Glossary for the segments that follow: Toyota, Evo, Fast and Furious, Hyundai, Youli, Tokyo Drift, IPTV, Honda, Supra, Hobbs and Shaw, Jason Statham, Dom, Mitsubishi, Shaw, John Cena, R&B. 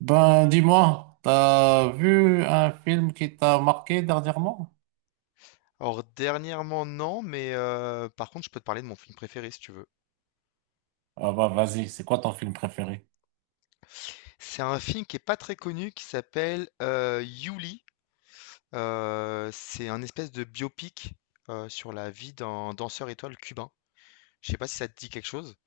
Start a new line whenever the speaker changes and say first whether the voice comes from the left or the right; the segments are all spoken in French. right: Ben, dis-moi, t'as vu un film qui t'a marqué dernièrement?
left: Alors dernièrement, non, mais par contre, je peux te parler de mon film préféré si tu veux.
right: Ah bah vas-y, c'est quoi ton film préféré?
left: C'est un film qui est pas très connu qui s'appelle, Youli. C'est un espèce de biopic, sur la vie d'un danseur étoile cubain. Je sais pas si ça te dit quelque chose?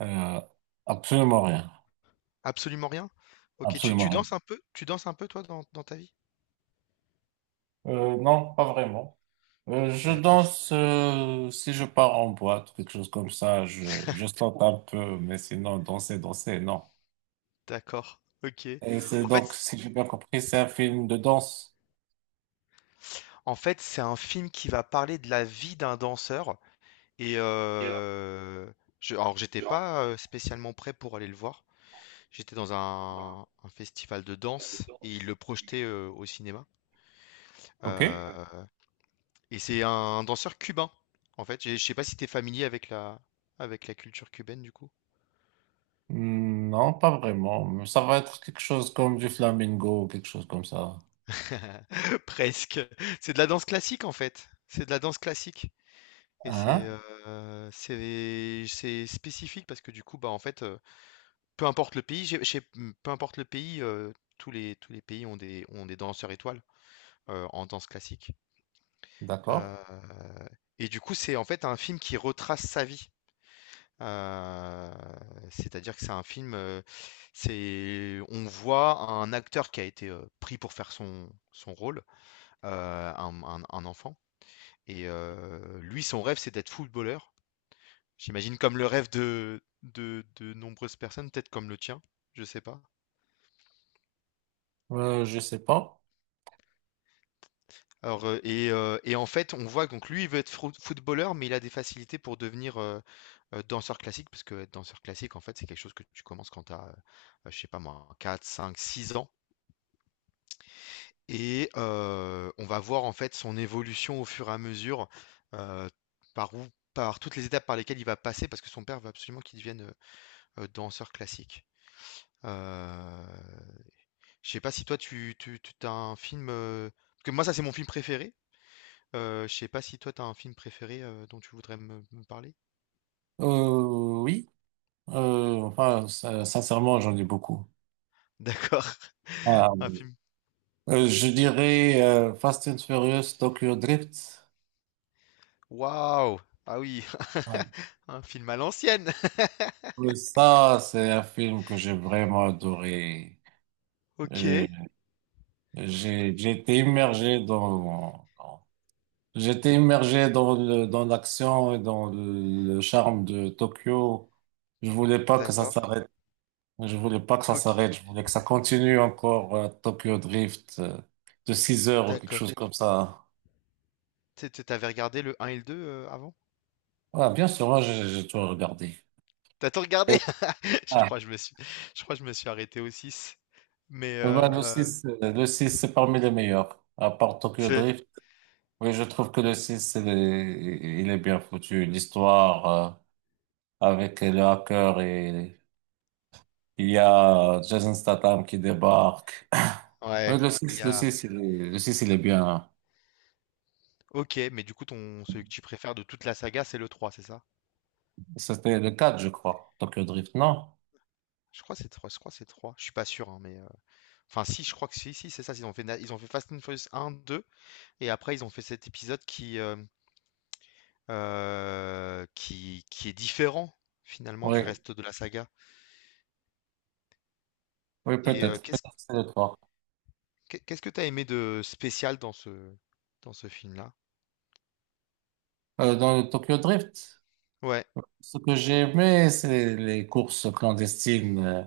right: Euh, Absolument rien,
left: Absolument rien? OK, tu
right: absolument
left: tu
right: rien.
left: danses un peu? Tu danses un peu toi dans ta vie?
right: Non, pas vraiment. Je
left: D'accord,
right: danse si je pars en boîte, quelque chose comme ça. Je saute un peu, mais sinon danser, danser, non.
left: d'accord, OK.
right: Et c'est
left: En fait
right: donc, si j'ai bien compris, c'est un film de danse.
left: en fait, c'est un film qui va parler de la vie d'un danseur. Et je, alors j'étais pas spécialement prêt pour aller le voir. J'étais dans un festival de danse et ils le projetaient au cinéma.
right: Ok?
left: Euh, et c'est danseur cubain, en fait. Je sais pas si t'es familier avec avec la culture cubaine du coup.
right: Hmm, non, pas vraiment. Ça va être quelque chose comme du flamingo, quelque chose comme ça.
left: Presque. C'est de la danse classique en fait. C'est de la danse classique. Et c'est
right: Hein?
left: c'est spécifique parce que du coup bah en fait peu importe le pays, peu importe le pays, tous les pays ont des danseurs étoiles, en danse classique,
right: D'accord?
left: heu et du coup, c'est en fait un film qui retrace sa vie, heu, c'est-à-dire que c'est un film, c'est on voit un acteur qui a été, pris pour faire son rôle, un enfant et lui, son rêve, c'est d'être footballeur. J'imagine comme le rêve de nombreuses personnes, peut-être comme le tien, je sais pas.
right: Je sais pas.
left: Alors, en fait, on voit que donc lui, il veut être frou footballeur, mais il a des facilités pour devenir, danseur classique. Parce que être danseur classique, en fait, c'est quelque chose que tu commences quand tu as, je sais pas moi, quatre cinq six ans et on va voir, en fait, son évolution au fur et à mesure, heu, par où par toutes les étapes par lesquelles il va passer. Parce que son père veut absolument qu'il devienne, danseur classique. Heu, je sais pas si toi, tu un film, parce que moi, ça, c'est mon film préféré. Je sais pas si toi t'as un film préféré dont tu voudrais me parler.
right: Oui. Enfin, sincèrement, j'en ai beaucoup.
left: D'accord.
right: Ah,
left: Un film.
right: je dirais Fast and Furious Tokyo Drift.
left: Waouh! Ah oui,
right: Ah.
left: un film à l'ancienne.
right: Ça, c'est un film que j'ai vraiment adoré.
left: Ok.
right: Euh, j'ai été j'étais immergé dans le, dans l'action et dans le, charme de Tokyo. Je voulais pas que ça
left: D'accord.
right: s'arrête. Je voulais pas que ça
left: Ok.
right: s'arrête, je voulais que ça continue encore Tokyo Drift de 6 heures ou quelque
left: D'accord.
right: chose comme ça.
left: T'avais regardé le 1 et le 2 avant?
right: Ouais, bien sûr, moi j'ai tout regardé.
left: T'as tout regardé?
right: Et-
left: Je
right: ah,
left: crois que je me suis, je crois que je me suis arrêté au 6. Mais
right: ouais, le 6 c'est parmi les meilleurs, à part Tokyo
left: c'est.
right: Drift. Oui, je trouve que le 6 c'est les- il est bien foutu. L'histoire avec le hacker et il y a Jason Statham qui débarque. Oui,
left: Ouais. Il y a.
right: le 6 il est bien.
left: Ok. Mais du coup, ton celui que tu préfères de toute la saga, c'est le 3, c'est ça?
right: C'était le 4 je crois, Tokyo Drift, non?
left: Je crois que c'est 3. Je crois que c'est 3. Je suis pas sûr, hein, mais. Enfin, si, je crois que si, si, c'est ça. Ils ont fait, ils ont fait Fast and Furious un, 2, et après, ils ont fait cet épisode qui est différent, finalement, du
right: Oui.
left: reste de la saga.
right: Oui,
left: Et
right: peut-être. Peut-être c'est le trois.
left: qu'est-ce que t'as aimé de spécial dans dans ce film-là?
right: Dans le Tokyo Drift,
left: Ouais,
right: ce que j'ai aimé, c'est les courses clandestines euh,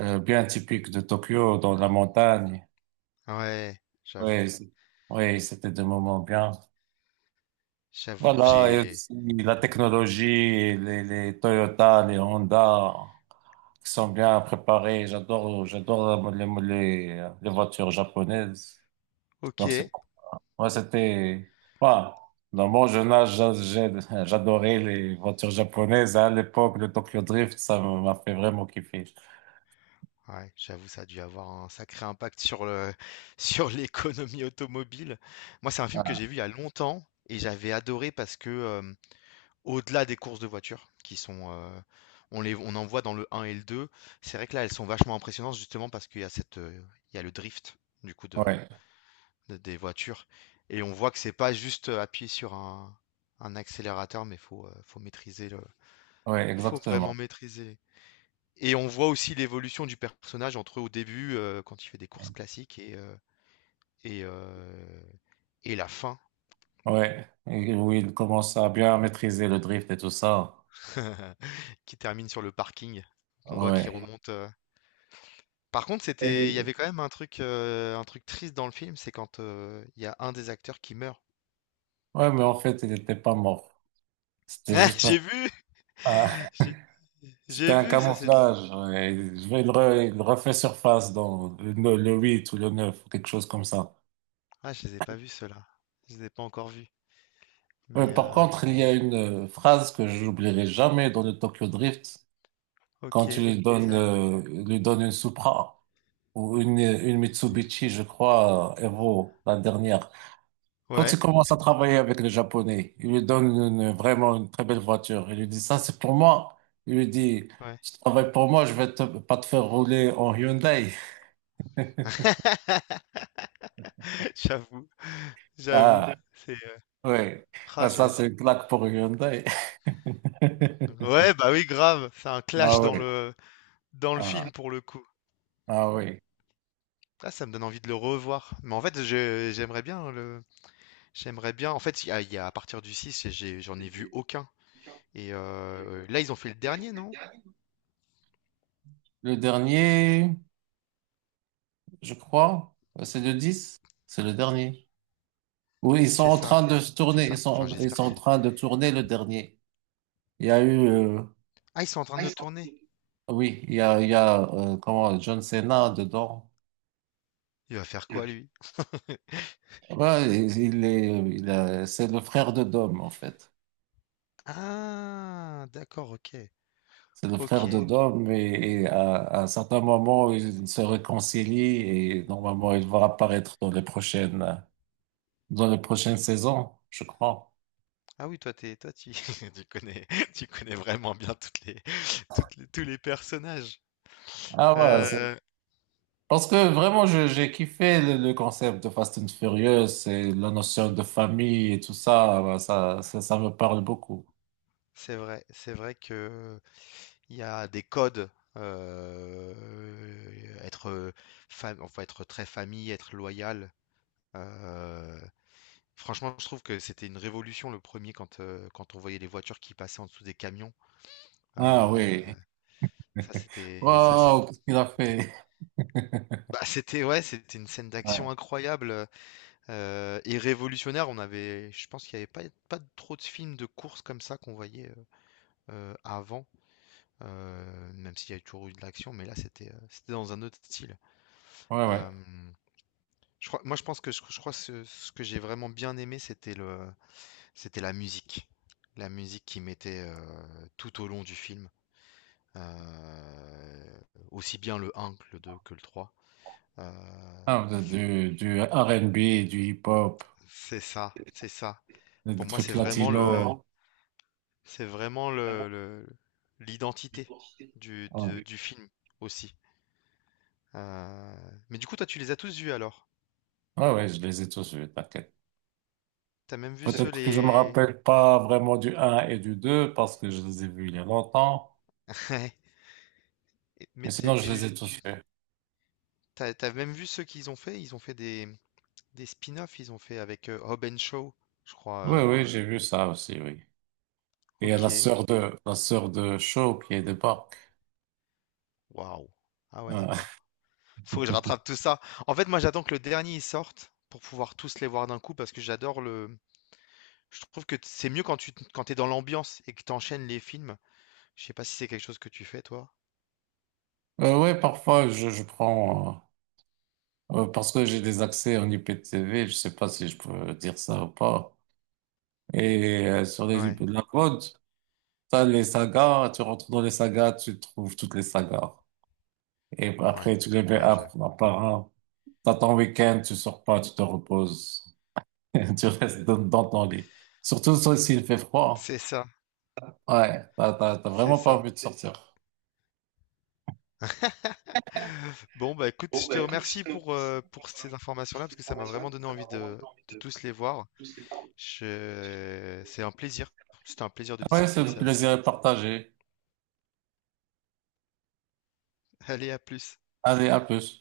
right: euh, bien typiques de Tokyo, dans la montagne.
left: ouais, j'avoue,
right: Oui, c'est- oui, c'était des moments bien.
left: j'avoue,
right: Voilà, et
left: j'ai...
right: aussi la technologie, les Toyota, les Honda, qui sont bien préparés. J'adore, j'adore les voitures japonaises.
left: Ok,
right: Donc, c'est
left: ouais,
right: ouais, c'était. Voilà. Dans mon jeune âge, j'adorais les voitures japonaises, hein. À l'époque, le Tokyo Drift, ça m'a fait vraiment kiffer.
left: j'avoue, ça a dû avoir un sacré impact sur le, sur l'économie automobile. Moi, c'est un film que
right: Ah,
left: j'ai vu il y a longtemps, et j'avais adoré parce que... au-delà des courses de voitures qui sont, on en voit dans le 1 et le 2. C'est vrai que là, elles sont vachement impressionnantes justement parce qu'il y a cette, il y a le drift du coup
right: ouais,
left: de des voitures et on voit que c'est pas juste, appuyer sur un accélérateur, mais faut, faut maîtriser le
right: ouais,
left: faut vraiment
right: exactement.
left: maîtriser et on voit aussi l'évolution du personnage entre au début, quand il fait des courses classiques et heu et la fin
right: Ouais, et où il commence à bien maîtriser le drift et tout ça.
left: qui termine sur le parking. Qu'on voit qu'il
right: Ouais.
left: remonte, par contre, c'était il y
right: Et-
left: avait quand même un truc triste dans le film, c'est quand, il y a un des acteurs qui meurt.
right: ouais, mais en fait, il n'était pas mort. C'était
left: Ah,
right: juste
left: j'ai vu!
right: un-
left: J'ai
right: c'était
left: j'ai
right: un
left: vu ça, c'est
right: camouflage, ouais. Il refait surface dans le 8 ou le 9 quelque chose comme ça.
left: ah, je les ai pas vus ceux-là. Je les ai pas encore vus, mais
right: Par contre, il y a une phrase que je n'oublierai jamais dans le Tokyo Drift,
left: OK,
right: quand tu lui
left: c'est
right: donnes,
left: vrai
right: il lui donne une Supra ou une Mitsubishi, je crois, Evo, la dernière. Quand
left: ouais,
right: il commence à travailler avec les Japonais, il lui donne une- vraiment une très belle voiture. Il lui dit, ça, c'est pour moi. Il lui dit,
left: ouais.
right: tu travailles pour moi, pas te faire rouler en Hyundai.
left: J'avoue, j'avoue,
right: Ah,
left: c'est,
right: oui.
left: ah,
right: Ah, ça,
left: j'ai
right: c'est une claque pour Hyundai.
left: ouais, bah, oui, grave, c'est un
right: Ah
left: clash
right: oui.
left: dans le
right: Ah,
left: film, pour le coup.
right: ah oui.
left: Ah, ça me donne envie de le revoir, mais en fait, je j'aimerais bien le j'aimerais bien. En fait, il y a- à partir du 6, j'en ai vu aucun. Et là, ils ont fait le dernier, non?
right: Le dernier, je crois. C'est le 10, c'est le dernier. Oui, ils sont
left: C'est
right: en
left: ça.
right: train de se
left: C'est
right: tourner,
left: ça. Enfin,
right: ils
left: j'espère
right: sont
left: que
right: en
left: c'est-
right: train de tourner le dernier. Il y a eu,
left: Ah, ils sont en train de le tourner.
right: Oui, il y a comment, John Cena dedans.
left: Il va faire quoi, lui?
right: Ouais, il est, il a- c'est le frère de Dom, en fait.
left: Ah, d'accord, ok.
right: C'est le
left: Ok.
right: frère de Dom et, à un certain moment, ils se réconcilient et normalement, il va apparaître dans les prochaines saisons, je crois.
left: Ah oui, toi, tu, tu connais, tu connais vraiment bien toutes les, tous les personnages.
right: Ah ouais.
left: Euh,
right: Parce que vraiment, j'ai kiffé le concept de Fast and Furious et la notion de famille et tout ça, bah, ça me parle beaucoup.
left: c'est vrai que il y a des codes. euh, être, enfin, être très famille, être loyal. euh, Franchement, je trouve que c'était une révolution le premier quand, quand on voyait les voitures qui passaient en dessous des camions. Euh,
right: Ah oui.
left: ça, c'est-
right: Wow, qu'est-ce qu'il a fait?
left: bah, c'était, ouais, c'était une scène
right: Ouais,
left: d'action incroyable et révolutionnaire. Je pense qu'il n'y avait pas trop de films de course comme ça qu'on voyait avant, même s'il y a toujours eu de l'action, mais là, c'était dans un autre style.
right: ouais.
left: Euh, je pense que je crois ce que j'ai vraiment bien aimé, c'était la musique. La musique qui mettait tout au long du film. Euh, aussi bien le un, que le 2 que le trois. Euh,
right: Ah, du R&B, du hip-hop,
left: c'est ça, c'est ça. Pour
right: des
left: moi,
right: trucs latinos.
left: c'est vraiment l'identité
right: Ouais,
left: du film aussi. Euh, mais du coup, toi, tu les as tous vus alors?
right: ouais, je les ai tous vus, t'inquiète.
left: T'as même vu ceux
right: Peut-être que je me
left: les.
right: rappelle pas vraiment du un et du 2 parce que je les ai vus il y a longtemps,
left: Ouais. Mais
right: mais sinon je les ai tous vus.
left: t'as, t'as même vu ceux qu'ils ont fait? Ils ont fait des spin-offs. Ils ont fait avec Hobbs and Shaw, je crois.
right: Oui, oui, j'ai vu ça aussi, oui. Il y a
left: Ok.
right: la sœur de Shaw qui débarque.
left: Waouh. Ah ouais,
right: Euh,
left: d'accord. Faut que je rattrape tout ça. En fait, moi, j'attends que le dernier il sorte pour pouvoir tous les voir d'un coup parce que j'adore le. Je trouve que c'est mieux quand tu quand t'es dans l'ambiance et que t'enchaînes les films. Je sais pas si c'est quelque chose que tu fais, toi.
right: ouais, parfois, je prends, parce que j'ai des accès en IPTV, je sais pas si je peux dire ça ou pas. Et sur les
left: Ouais,
right: IP de la mode, t'as les sagas, tu rentres dans les sagas, tu trouves toutes les sagas. Et
left: ouais,
right: après, tu les mets
left: ouais,
right: un
left: je-
right: un par un. T'as ton week-end, tu sors pas, tu te reposes. Tu restes dans ton lit. Surtout ça, s'il fait froid.
left: C'est ça,
right: Ouais, t'as
left: c'est
right: vraiment pas
left: ça.
right: envie de sortir.
left: Bon, bah écoute, je te remercie pour ces informations-là parce que ça m'a vraiment donné envie de tous les voir. Je... C'est un plaisir. C'était un plaisir de
right: Ouais,
left: discuter
right: c'est
left: de
right: le
left: ça avec
right: plaisir
left: toi.
right: est partagé.
left: Allez, à plus.
right: Allez, à plus.